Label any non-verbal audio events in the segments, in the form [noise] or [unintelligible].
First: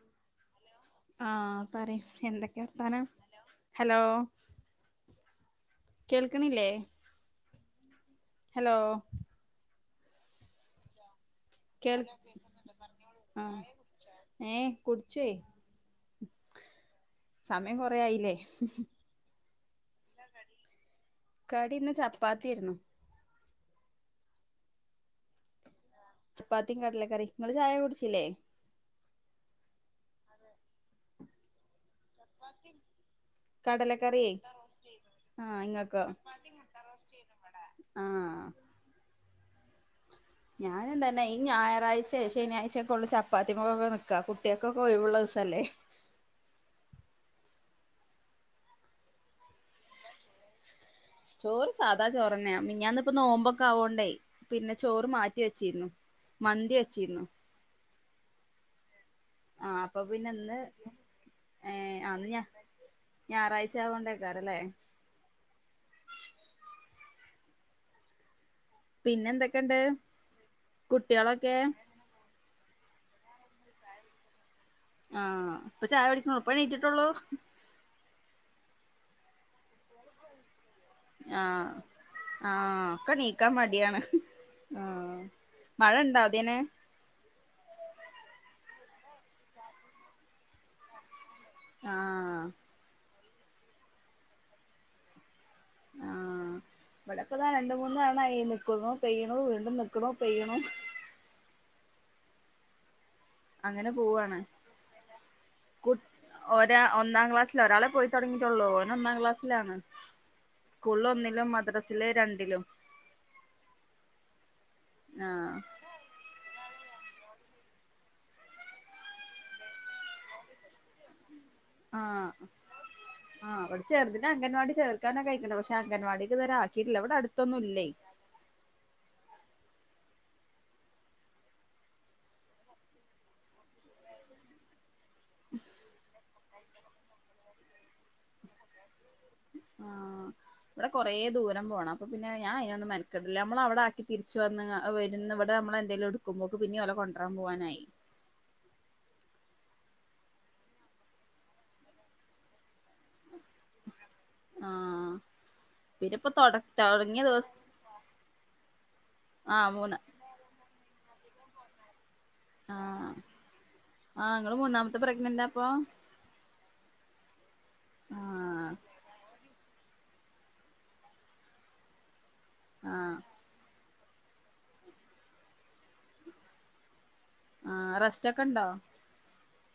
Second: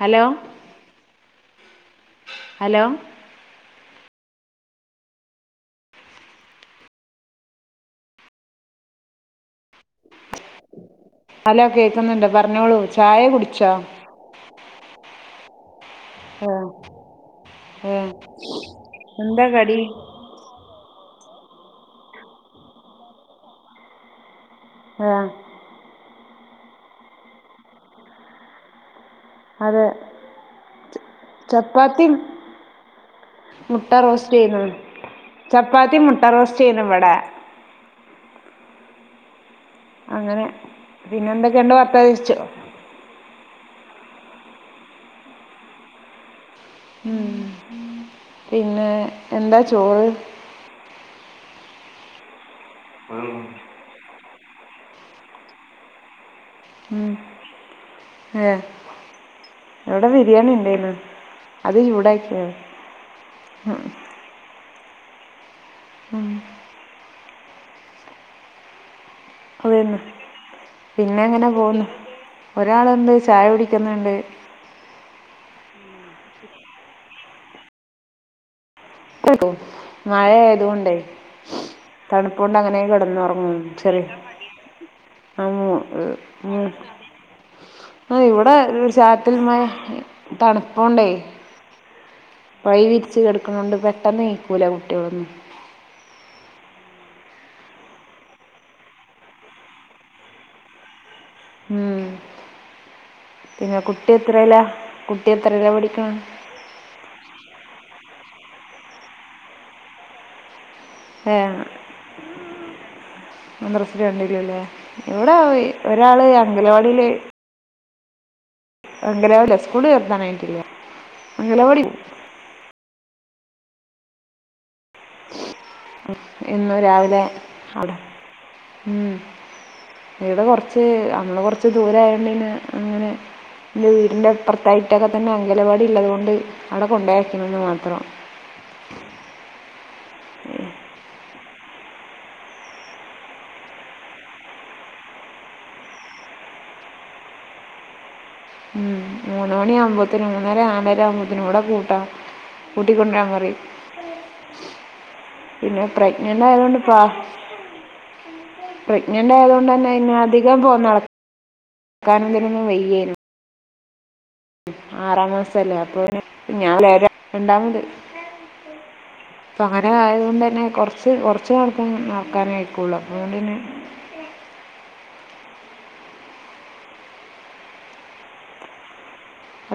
Hello ആഹ് പറയ് എന്തൊക്കെ ഹലോ വർത്താനം ഹലോ കേൾക്കണില്ലേ ഹലോ ഹലോ കേൾ കേക്കുന്നുണ്ട് പറഞ്ഞോളൂ ചായെ ആഹ് കുടിച്ചോ ഏഹ് കുടിച്ചുയ് ആഹ് സമയം കൊറെ ആഹ് ആയില്ലേ എന്താ കടി ന്താകടി കടി ഇന്ന് ചപ്പാത്തിയിരുന്നു ആഹ് ചപ്പാത്തിയും കടല ക്കറിം ഇങ്ങൾ ചായ കുടിച്ചില്ലേ അതെ ചപ്പത്തിം മുട്ട കടലക്കറി റോസ്റ്റ് ചെയ്ത് ആഹ് ചപ്പാത്തി ഇങ്ങക്കോ മുട്ട റോസ്റ്റ് യെനിബടെ ആഹ് അങ്ങനെ ഞാനും തന്നെ പിന്നെ ഈ എന്തൊക്കെയുണ്ട് ഞായാഴ്ച്ച വർത്താനിച്ചോ ശനിയാഴിച്ചക്കെള്ള ച പ്പാത്തിമക്കൊക്കെ നിൽക കുട്ടിയെക്കൊക്കെ ഒയിവുള്ള ദിവസല്ലേ ഉം പിന്നെ എന്താ ചോറ് ചോറ് സാധാ ചോറന്നെ മിഞ്ഞാന് ഇപ്പ നോമ്പൊക്കെ ആവോണ്ടേ പിന്നെ ചോറ് മാറ്റി വെച്ചിരുന്നു മന്തി വെച്ചിരുന്നു എഹ് ആഹ് അപ്പൊ പിന്നെ ഇന്ന് അത് ഏഹ് ഇന്ന് ഞ ചൂടാക്കിയാണ് ഞായറാഴ്ചയോണ്ട് കാരല്ലേ ഉം പിന്നെ എന്തൊക്കെണ്ട് അതന്നെ പിന്നെ അങ്ങനെ കുട്ടിളൊക്കെ പോന്നു ഒരാളുണ്ട് ചായ കുടിക്കുന്നുണ്ട് ആഹ് ഇപ്പൊ ചായ കുടിക്കണള്ളു ഇപ്പ എണീറ്റിട്ടോള്ളൂ [unintelligible] മഴ ആയതൊണ്ടേ ആഹ് തണുപ്പുണ്ട് അങ്ങനെ ആഹ് ഒക്കെ എണീക്കാൻ കിടന്നുറങ്ങും ചെല മടിയാണ് ആഹ് മഴ ഇണ്ട അതിന് ആഹ് ഇവിടെ ഒരു ചാറ്റൽ മഴ തണുപ്പുണ്ടേ ആഹ് പൈ വിരിച്ച് കടക്ക്ണോണ്ട് പെട്ടെന്ന് നീകൂല കുട്ടികളൊന്നും ആഹ് ഇവിടെപ്പതാ രണ്ട് മൂന്ന് തണയി നിക്കുന്നു പെയ്യ്ണു വീണ്ടും നിക്കുണു പെയ്യ്ണു ഉം പിന്നെ അങ്ങനെ കുട്ടി പോവാണ് എത്രല്ല കുട്ടി എത്രല്ല കു പടിക്ക്ണ് ഒരാ ഒന്നാം ക്ലാസ്സില ഒരാളെ പോയി തുടങ്ങിട്ടുള്ളൂ ഓന് ഒന്നാം ക്ലാസ്സിലാണ് സ്കൂളി ഒന്നിലും മദ്രാസില് രണ്ടിലും മദ്രസയിൽ രണ്ടിലും അല്ലേ ഇവിടെ ആഹ് ഒരാള് അംഗലവാടില് അംഗനവാടിയ സ്കൂള് ചേർത്താനായിട്ടില്ല അംഗനവാടി ആഹ് ആഹ് ഇവിടെ ചെറുതിന്നെ അംഗൻവാടി ചേർക്കാനൊകെ ആഴിക്ക്ണ് പക്ഷെ ന്നങ്ങൻവാടിക്ക് ഇത് വരെ എന്നും ആക്കിട്ടില്ല രാവിലെ ഇവിടട്ത്തൊന്നും ഇല്ലേ അവിടെ ഉം ഇടെ കൊർച്ച് അന്ന് കൊർച്ച് ദൂരായോണ്ട് പിന്നെ അങ്ങനെ ന്റെ വീടിൻ്റെ അ പ്പർത്തായിട്ടൊക്കെത്തെന്നെ അങ്കലവാടി ള്ളതുകൊണ്ട് അവടെ കൊണ്ടയാക്കിണ്ന്ന് മാത്രം ആ ഇവടെ കൊറേ ദൂരം പോണം അപ്പൊ പിന്നെ ഞാൻ അയ്നൊന്നും മെനക്കടലില്ല നമ്മളവടാക്കി തിരിച്ച് വന്ന് അ വെരും ന്ന് ഇവടെ നമ്മളെന്തെലുംട്ക്കുമ്പോക്ക് പിന്നിം ഓലെ കൊണ്ട്രാൻ പോവാനായി ഉം ഉം മൂന്ന് മണിയാവുമ്പോത്തിനും മൂന്നര നാലര ആകുമ്പോത്തിനും ഇവടെ കൂട്ടാം കൂട്ടിക്കൊണ്ടരാൻ പറിം ആഹ് പിന്നെ പിന്നെപ്പോ പ്രഗ്നന്റ് തൊട ആയതൊണ്ട്പ്പാ തൊടങ്ങിയ ദിവസം ആഹ് പ്രഗ്നന്റായതോണ്ട്ന്നെ മൂന്ന് അതിന് അധികം പോ നടക്കാനും ഇതിനൊനും വെയ്യേനും ആ ഇങ്ങളെ മോന് ആറാം മാസല്ലേ അപ്പോന് [unintelligible] രണ്ടാള്ണ്ട് ആഹ് അപ്പൊ അങ്ങനെ ആയതോണ്ട്ന്നെ കൊർച്ച് കൊർച്ച് നടത്തം നടക്കാനെ ക്കൊള്ളു അപ്പൊ ആഹ് പിന്നെ ആ റസ്‌റ്റോക്കെ ണ്ടോ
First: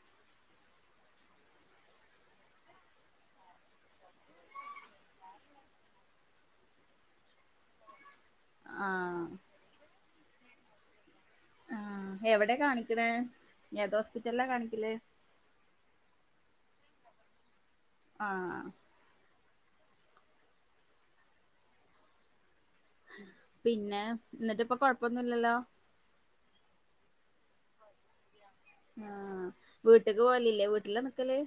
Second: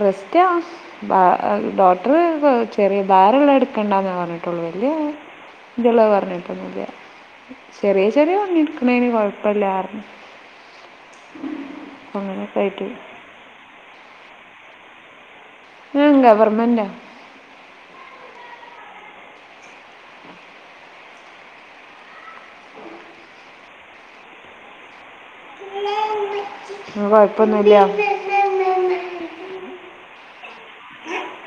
റെസ്റ്റ ഡോ ഡോക്ടർ ചെറിയ ഭാരള്ളത് ഇട്ക്കണ്ടാന്നാ പർഞ്ട്ടൊള്ളു വല്യ ത്ള്ളത് പർഞ്ട്ടൊന്നുല്ല ചെറിയ ചെറിയ പണിട്ക്ക്ണേന് ആഹ് കൊഴപ്പല്ലാർഞ്ഞു ആ എവടെ ആയിട്ട് കാണിക്ക്ണ് ഏതോസ്പിറ്റല്ലാ കാണിക്കല് ഞാൻ ഗവർമെന്റ ആ പിന്നെ ന്ന്ട്ട്പ്പൊ കൊഴപ്പൊന്നുല്ലല്ലോ ഉം കൊഴപ്പൊന്നുല്ല ആ വീട്ട്ക്ക് പോവലില്ലേ വീട്ട്ലാ നിക്കല്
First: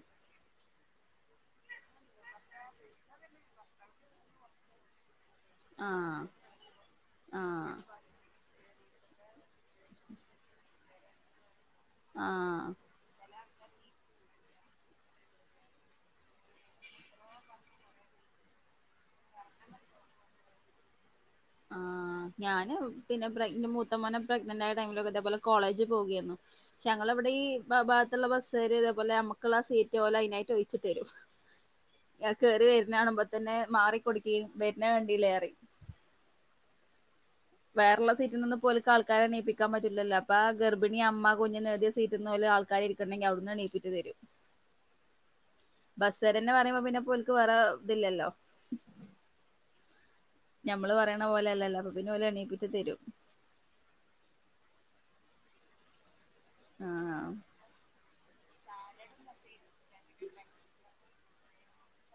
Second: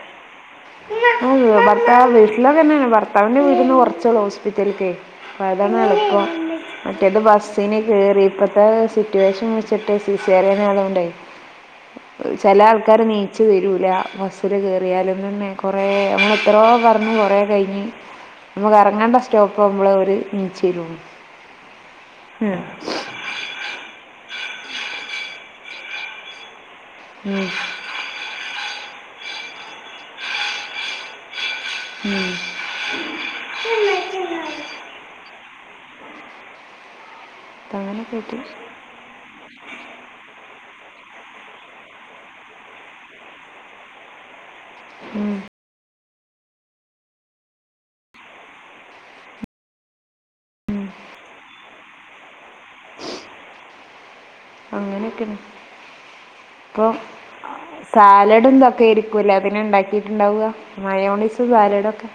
ആ ഭർത്താവ് വീട്ടിലതന്നെണ് ഭർത്താവിന്റെ വീട്ട്ന്ന് കൊർച്ചൊള്ളു ഹോസ്പിറ്റൽക്കെ അപ്പതാണ് ആഹ് എളുപ്പം മറ്റേത് ആഹ് ബസ്സിന് കേറി ഇപ്പത്തെ സിറ്റുവേഷൻ വെച്ച് പ്പട്ടത് സീസേറിയനായതോണ്ടെ ചെലേ ആഹ് ആൾക്കാര് നീ ച്ച് തെരൂല ബസ്സില് കേറിയാലും ന്തെന്നെ കൊറേ ഞമ്മളെ എത്രോ പർഞ് കൊറെ കയ്ഞ്ഞ് നമ കറ ർങ്ങണ്ട സ്റ്റോപ്പാവുമ്പളെ ഓല് നീച്ചെരുള്ളൂ ആ ഞാന് പിന്നെ പ്രഗ് മൂത്ത മോനെ പ്രഗ്നനെന്റായ ടൈമിലൊക്ക ഇതേപോലെ കോളേജ് പോകേന്നു ശെ ഞങ്ങളെവടീ ഭ ഭാഗത്ത്ള്ള ബസ്സാര് ഇതേപോലെ ഞമ്മക്ക്ള്ളാ സീറ്റ് ഓലയ്നായിട്ട് ഒയ്ച്ച്ട്ടെരും ഞാൻ കേറി വെര്ണ കാണുമ്പോത്തെന്നെ മാറി കൊട്ക്കി വെര്നെ കണ്ടിലെ പറയും വേറെള്ള അങ്ങനെയൊക്കെ ആയിട്ട് സീറ്റ്ന്നൊന്നുംപ്പോല്ക്ക് ആൾക്കാരെ ണീപ്പി ക്കാൻ പറ്റൂല്ലല്ലോ അപ്പാ ഗർഭിണി അമ്മ കുഞ്ഞ്ന്നെഴുതിയ സീറ്റ്ന്നോല് ആൾക്കാരിക്ക്ണ്ടെങ്കില് അവ്ട് ന്ന് എണീപ്പിച്ച് തെരും ഉം ബസ്സാരെന്നെ പറയുമ്പോ പിന്നെപ്പോൽക്ക് വേറെ ഇത് ല്ലല്ലോ ഞമ്മള് പറയണ പോലല്ലല്ലോ അപ്പൊപ്പിന്നോല് എണീപ്പിച്ച് തെരും അങ്ങനൊക്കെണ് ഇപ്പൊ ആഹ് സാലഡും ഇതൊക്കെരിക്കൂല്ലേ അതിന് ണ്ടാക്കിറ്റ്ണ്ടാവ മയോണയ്സും സാലഡൊക്കെ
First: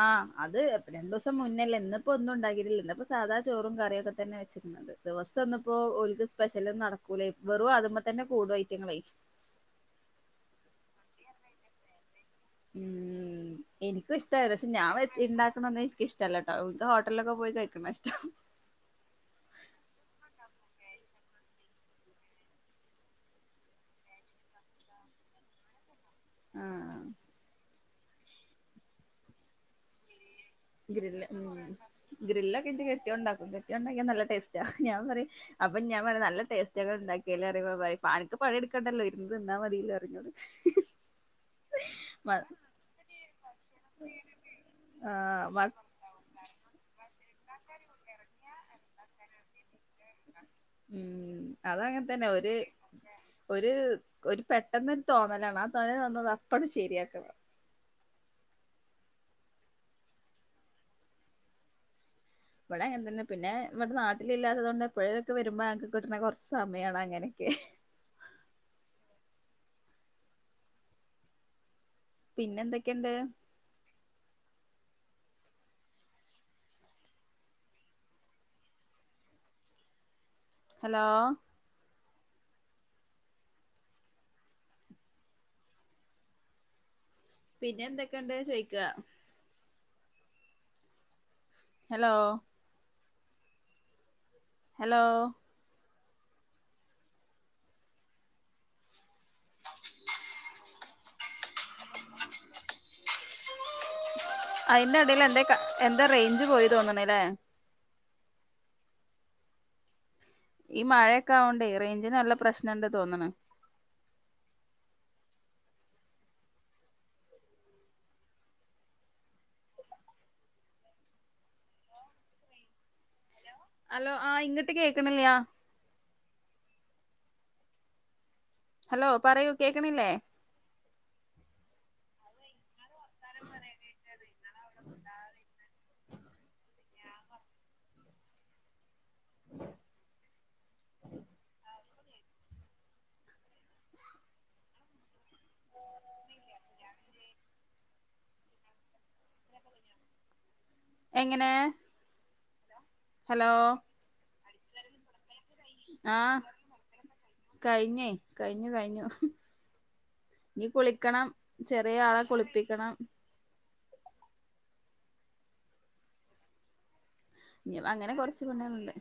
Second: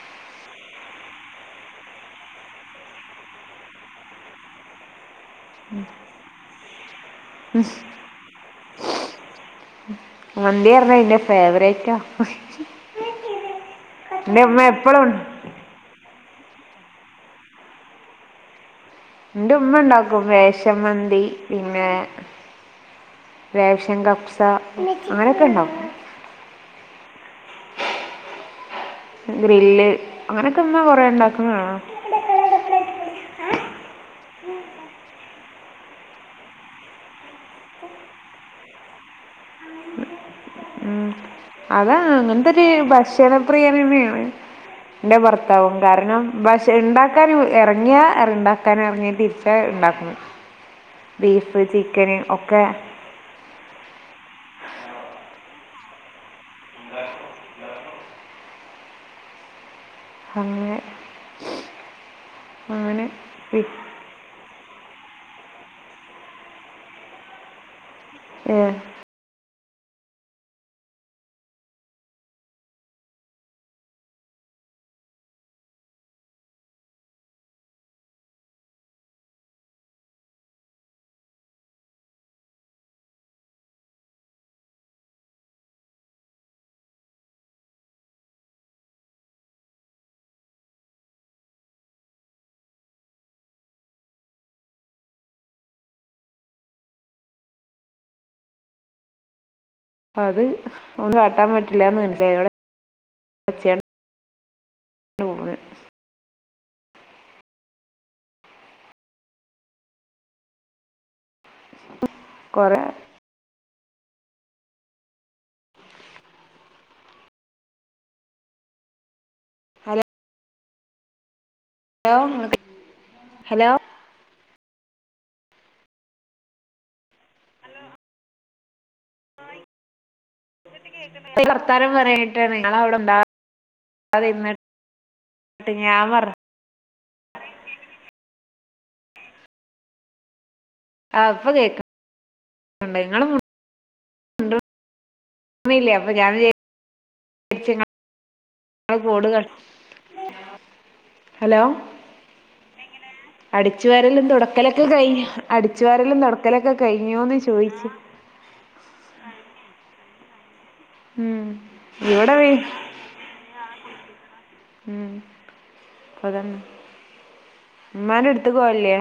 ആ അത് രണ്ടുസം മുന്നല്ലേ ഇന്ന്പ്പോ ഒന്നും ഉണ്ടാക്കിട്ടില്ല ഇന്ന്പ്പോ സാധാ ചോറും കറിം ഒക്കെ തന്നെ വെച്ച്ക്ക്ന്നത് ദിവസം ന്ന്പ്പോ ഓൽക്ക് സ്പെഷ്യലൊന്നും നടക്കൂലേ വെറും അതുമത്തെന്നെ കൂടും ഐറ്റങ്ങളേ മന്തിപർഞ ന്റെ ഫേവറേറ്റാ ഉം ഇൻക്കും ഇഷ്ട എൻ്റെ ഉമ്മ പക്ഷെ ഞാൻ വെ എപ്പോഴും ണ്ടാക്ക്ണൊന്നും ഇൻക്കിഷ് ട്ടല്ലട്ടോ ഫുഡ് ഹോട്ടൽലൊക്കെ പോയി കഴിക്ക്ണാഷ്ടം ന്റെ ഉമ്മണ്ടാക്കും റേഷമ്മന്തി പിന്നെ റേഷൻ കഫ്സ അങ്ങനൊക്കെ ണ്ടാക്കും ആഹ ഗ്രില്ല് അങ്ങനെക്കെമ്മ കുറെ ഗ്രില്ല് ഉം ഉണ്ടാക്കുന്നതാണ ഗ്രില്ലൊക്കെ ഇട്ട് കെട്ടി യോൻഉണ്ടാക്കും. കെട്ടി യോൻണ്ടാക്കിയാ നല്ല ടേസ്റ്റേ ഞാൻ പറയും അപ്പം ഞാൻ പറയും. നല്ല ടേസ്റ്റനിങ്ങൾ ഉണ്ടാക്കിയാലേ അറിയ അനക്ക് പണി എടുക്കണ്ടല്ലോ ഇരുന്ന് തിന്ന മതിയല്ലോ ഇന്നോട് ഉം അതാ അങ്ങനത്ത ഒരു ഭക്ഷണപ്രിയതനിയാണ് ന്റെ ആഹ് വ ഭർത്താവും കാരണം ബക്ഷ ഉണ്ടാക്കാനും ഇറങ്ങിയാ ഉണ്ടാക്കാന ഇറങ്ങിയ തിരിച്ച ഉണ്ടാക്കു ഉം അത അങ്ങനെ തന്നെ ഒരു. ഒക്കെ ഒരു ഒരു പെട്ടെന്നൊരു തോന്നലാണ് ആ തോന്നൽ വന്നത് അപ്പണ്ട് ശരിയാക്കണം അങ്ങനെ ഇവിടെ അങ്ങനെ എങ്ങന്നെ തന്നെ പിന്നെ പി ഇവിടെ നാട്ട [unintelligible] അ ഇല്ലാത്തത് കൊണ്ട് എപ്പോഴുംക്കെ വരുമ്പോ ങ്ങക്ക് കിട്ടുന്ന കുറച്ച് സമയമാണ് അങ്ങനെയൊക്കെ ഏഹ് പിന്നെ എന്തൊക്കെയുണ്ട് ഹലോ പിന്നെ എന്തൊക്കെയുണ്ട് ചോയിക്ക ഹലോ ഹലോ [inaudible] അ അത് ഒന്നും കാട്ടാൻ പറ്റില്ലന്ന് കണ്ടില്ലേ അതോടെ അയിന്റെടയിൽ എന്ത പോകുന്നത് എന്താ റേഞ്ച് പോയി തോന്നുണല്ലേ ഈ മഴയൊക്കെവണ്ടേ റേഞ്ചിന് നല്ല കുറേ പ്രശ്നണ്ട് തോന്നണ് ഹലോ ഹലോ ഹലോ ആഹ ഇങ്ങിട്ട് കേൾക്കണില്ലയാ ഹലോ പറയൂ കേൾക്കണില്ലേ കർത്താരം പറയട്ടെ നിങ്ങളവിടെ [inaudible] [unintelligible] എന്നട്ട് ഞാൻ പറഞ്ഞ [inaudible] ആ ഇപ്പൊ കേക്ക നിങ്ങള ല്ലേ അപ്പൊ ഞാൻ വിചാരിച് [unintelligible] ടുക എങ്ങനെ ഹലോ ഹലോ അടിച്ചു വരെല്ലും തുടക്കലൊക്കെ കഴിഞ്ഞൊ അടിച്ചു ആ വാരല്ലും തുടക്കലൊക്കെ കഴിഞ്ഞോന്ന് ചോദിച്ചു. കഴിഞ്ഞേ കഴിഞ്ഞു കഴിഞ്ഞു കുളിക്കണം ഉം ചെറിയ ആളെ ഇവിടെ വി കുളിപ്പിക്കണം ഉ അതന്നെ അങ്ങനെ ഉമ്മാന്റെ കൊറച്ച് അടുത്ത്ക്ക് പെണ്ണൾണ്ട് പോവലില്ലേ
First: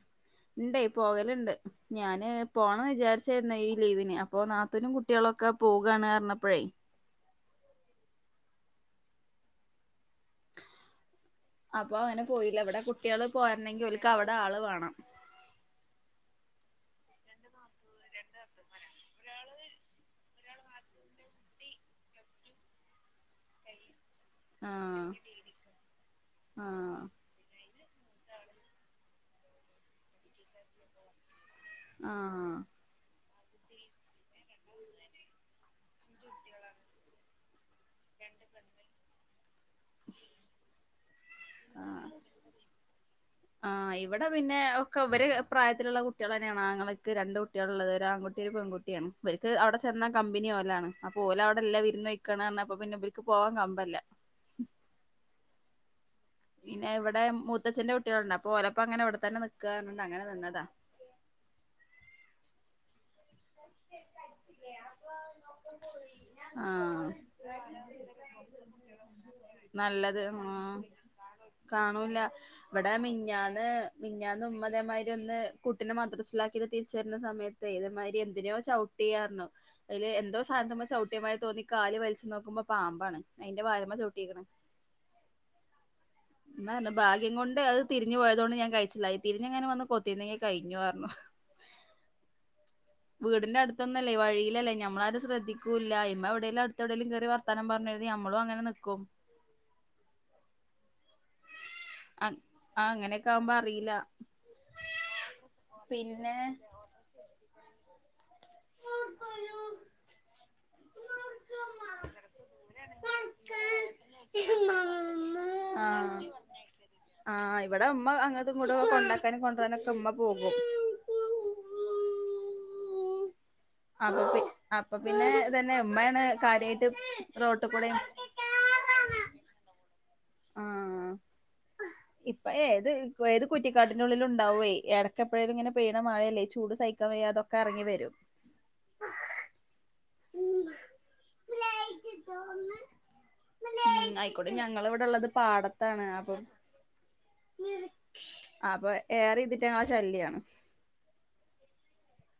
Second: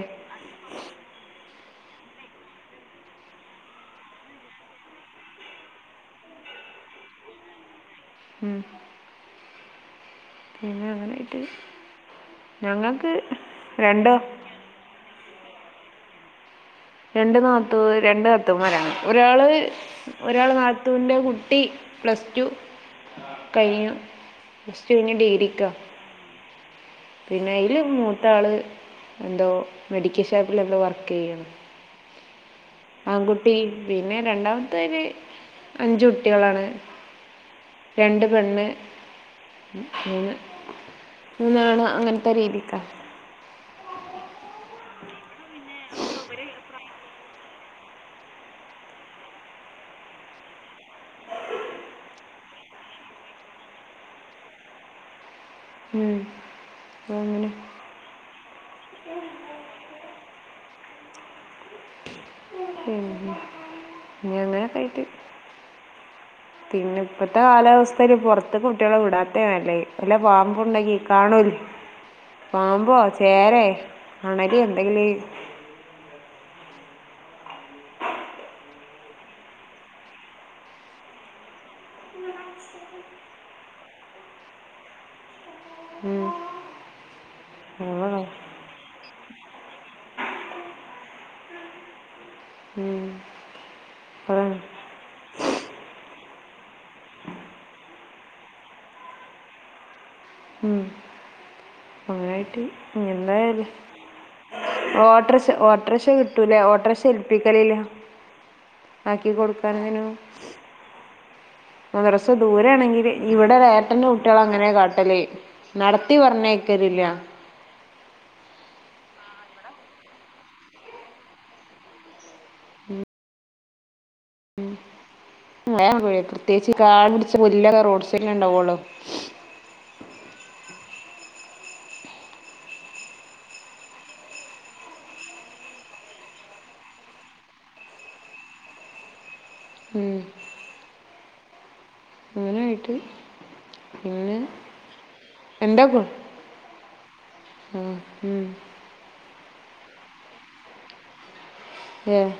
ഇണ്ട് പോകല്ണ്ട് ഞാന് പോണംന്ന് വിചാരിച്ചായിരുന്നു ഈ ലീവിന് അപ്പോ നാത്തനുംകുട്ടി. കുട്ടിളൊക്കെ പോകാണ് റഞ്ഞപ്പഴേ [inaudible] പിന്നന്നെ അങ്ങനെ അപ്പൊ അങ്ങനെ പോയില്ല ഇവിടെ കുട്ടിള് പോരണങ്കിൽ ഓല്ക്ക് രണ്ട് അവിടെ ആള് വേണം രണ്ട് നാത്തു രണ്ട് നാത്തുമാരാണ് ഒരാള് ഒരാള് നാത്തൂന്റെ കുട്ടി പ്ലസ് ടു കഴിഞ്ഞ് ഫസ്റ്റ് കഴിഞ്ഞ് ഡിഗ്രിക്കാൻ ആഹ് പിന്നെ അതിൽ മത്തആൾ എന്തോ മെഡിക്കൽ ഷാപ്പിൽ എന്തോ വർക്ക് ചെയ്യണ ആഹ് ആൺകുട്ടി പിന്നെ രണ്ടാമത്തെര് അഞ്ചു കുട്ടികളാണ് രണ്ട് പെണ്ണ് മൂന്നാണ് അങ്ങനത്തെ രീതിക്കാണ് ആ ഇവിടെ പിന്നെ ഒക്കെ ഇരെ പ്രായത്തിലുള്ള കുട്ടിൾ തന്നെയണ അങ്ങെ. നക് രണ്ട് കുട്ടികളള്ളത് ഒരു ആൺുട്ടി ഒരു പെൺകട്ടിയാണ് അവർക്ക് അവിടെ ചെന്നാ കമ്പനി ഓലാണ് അപ്പോ ഓലവ്ടെല്ല വിരോന്നോയ്.. ക്കാണ് പറഞ്ഞപ്പ പിന്നെ ഇവർക്ക് പോവാൻ കമ്പല്ല. ഉം പിന്നെ ഇവിടെ മൂത്തച്ഛ്ന്റെ കുട്ടിള്ണ്ട് അപ്പൊ ഓലപ്പങ്ങനെ ഇവിടെത്തന്നെ നിൽക്കാറുണ്ട് അങ്ങനെ നിന്നതാ. പിന്നെ ഇനി അങ്ങനെയൊക്കെ ആയിട്ട് [unintelligible] പിന്നെ ആഹ് ഇപ്പോത്തെ കാലാവസ്ഥയിൽ പൊറത്ത് കുട്ടികളെ വിടാത്ത നല്ലേ വല്ലാ നല്ലത് ആഹ് പാമ്പണ്ടെങ്കിൽ കാണൂല്ല. കാണൂല്ല ഇവിടെ മിഞ്ഞാന്ന് അണലി മിഞ്ഞാന്ന്മ്മതെ മാതിരി എന്തെങ്കിലും ഒന്ന് കുട്ടിനെ മദ്രസിലാക്കിയിട്ട് തിരിച്ച വരുന്ന സമയത്ത് ഇ തെ മാതിരി എന്തിനൊ ചൗട്ടി ർഞ്ഞു അയ്ല് എന്തോ സാധനത്തുമ്മൽചൗട്ടി മാരി തോന്നി കാല് വലിച്ചു നോക്കുമ്പോ പാമ്പാണ് അയിന്റെ വാല്മ്മച്ചവീട്ടികന് ഉം ഇമ്മറിഞ്ഞു ഭാകിം കൊണ്ട് തിരിഞ്ഞ് അതാണ് പോയതൊണ്ട് ഞാൻ കഴിച്ചില്ലായി തിരിഞ്ഞഞ് ങ്ങനെ വന്ന് കൊത്തിരുന്നെങ്കി കഴിഞ്ഞുറഞ്ഞു. ഉം വീടിന്റെ അടുത്തൊന്നല്ല അതാണ് വഴയിലല്ലേ ഞമ്മളാരും ശ്രേദ്ധിക്കുല്ലാ ഇമ്മ എവിടെേലും അടുത് കയറി വർ വർത്താനം പറഞ്ഞ കരുതി നമ്മളും അങ്ങനെ നിക്കും ഉം ആ അങ്ങനായിട്ട് അങ്ങനെക്കെ ആകുമ്പ അറില്ല ഓട്ടക്ഷ ഓട്ടക്ഷ കിട്ടൂല്ലേ ഓട്ടക്ഷ ഏൽപ്പിക്കലില്ലേ ആക്കി കൊട്ക്കാനെന്നു. മദ്രസ് ദൂരെണെങ്കിൽ ഇവിടെവേറെ ഇപ്പന്റെ കുട്ടിയാളെ അങ്ങനെകാട്ടല് ആഹ് നടത്തിപറഞ്ഞേക്കലില്ല. ആഹ് ഇവടെ ഇമ്മഅങ്ങടുംഇങ്ങടും കൊണ്ടാക്കാനും കൊണ്ടരനൊക്കെ ഇമ്മപോകും. ഉം അപ്പെച്ച് അപ്പൊ പിന്നെ ഇതെന്നെ മഴ ആകുമ്പോഴേ ഉമ്മെണ് കാര്യമായിട്ട് റോട്ട്കുടിം ട്ടേണ്ടാവൊള്ളൂ ആഹ് ഇപ്പഏത് ഏത് കുറ്റിക്കാടിന്റെള്ളിലും ഇണ്ടാവേ എടക്കപ്പഴേലും ഇങ്ങനെ പെയ്യ്ണ മഴയല്ലേചൂട് സഹിക്കാൻയ്യാതൊ എറങ്ങി വെരും. ഉം അങ്ങനെ ആയിട്ട് ഉം പിന്നെ അയ്ക്കുടെ ഞങ്ങളഇവിടെള്ളത് പാ എന്താ പാടത്താണ് കൊ- അപ്പം ആ, ഉം. അപൊ ഏറെഇതിറ്റങ്ങളെശല്യാണ്. ഏഹ്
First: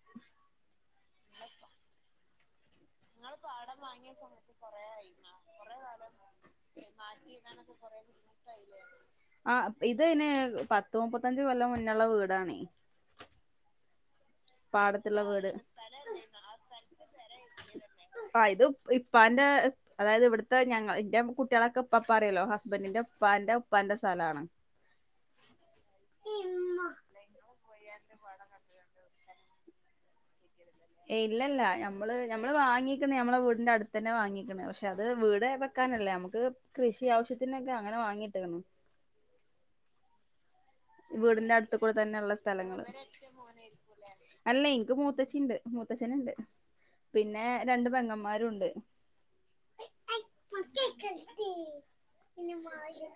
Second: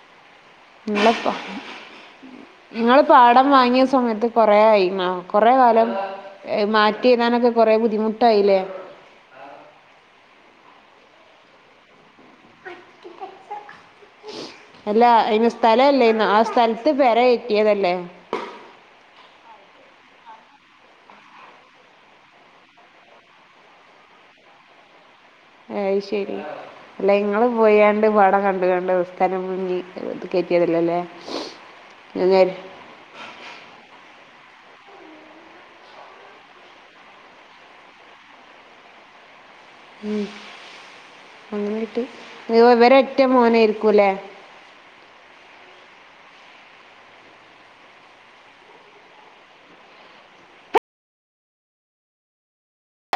[inaudible] ഇങ്ങളെപ്പ നിങ്ങൾപാടം വാങ്ങിയസമയത്ത് കുറായിമാ കൊറെകാലംമാറ്റി ഏ എയുതാനൊക്കെ കൊറെബുദ്ധിമുട്ട് ട്ടായ്ലേ ആഹ് ഇത്ന്നെ പത്ത് മുപ്പത്തഞ്ച് കൊല്ലം മുന്നള്ളവീടാണേ അല്ല പാടത്തുള്ള അയ്ന് വീട് സ്ഥലല്ലേയ്നോ ആ സ്ഥൽത്ത് പെരകയറ്റിയതല്ലേ? ആഹ് ഇത്പ്പ ഇപ്പാന്റെ അതായത് ഇവ്ട്ത്തെ ഞങ്ങൾ ഇന്റെ കുട്ടികളൊക്കെ ഇപാപ്പാന്ന് പറയാലോ ഹസ്ബെന്റിന്റെ ഉപ്പാന്റെ ഉപ്പാന്റെ സലാണ്. എയ് ശെരി അല്ലഇങ്ങള് പോയണ്ട് പാടം കണ്ടാണ്ട് സ്ഥാലംവാങ്ങി. കേറ്റിയത് അല്ല ലേ [unintelligible] ഏയ് ഇല്ലല്ല ഞമ്മള് ഞമ്മള് വാങ്ങി ക്ക്‌ന്നെ ഞമ്മളെ വീടിന്റെഅടുതെന്നെ വാങ്ങിക്ക്‌ണ് പക്ഷെഅത് വീട് വെക്കാനല്ലേ ഞമ്മക്ക് കൃഷി ആവശ്യത്തിനൊക്കെ അങ്ങനെ വാങ്ങിട്ട്ക്ക്‌ണ്. ഉം വീടിന്റെ അടുത്ത് കൂടെ അങ്ങനായ്ട്ട് തന്നെയുള്ള സ്ഥലങ്ങള് ഇവരൊറ്റ മോനായിരിക്കുലേ? അല്ല ഇൻക്ക് മൂത്തച്ചിണ്ട് മൂത്തച്ഛന്ണ്ട്. പിന്നെ രണ്ട് പെങ്ങന്മാരുണ്ട്.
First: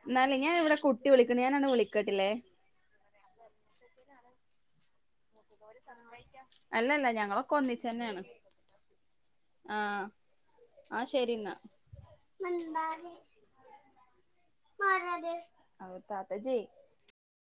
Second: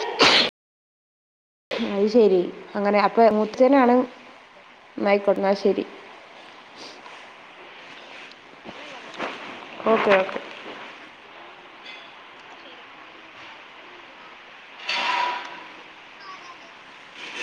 എന്നാലെ ഞാനിവടെ കു കുട്ടിവിളിക്ക്‌ണ് ഞാന്ങ്ങണ് അത് വിളിക്കാട്ടി ലേ. ശരി അങ്ങനെ അപ്പെ മുത്തുഛെനാണ് ന്നയ്ക്കോട്ടേ. അല്ലല്ലാ ഞങ്ങളൊക്കെ ഒന്നിച്ചെന്നെണ് ആഹ് ഓക്കെ ഓക്കെ ആഹ് ശെരിന്നാ. അതൊരുതാത്ത ഇജ്ജ്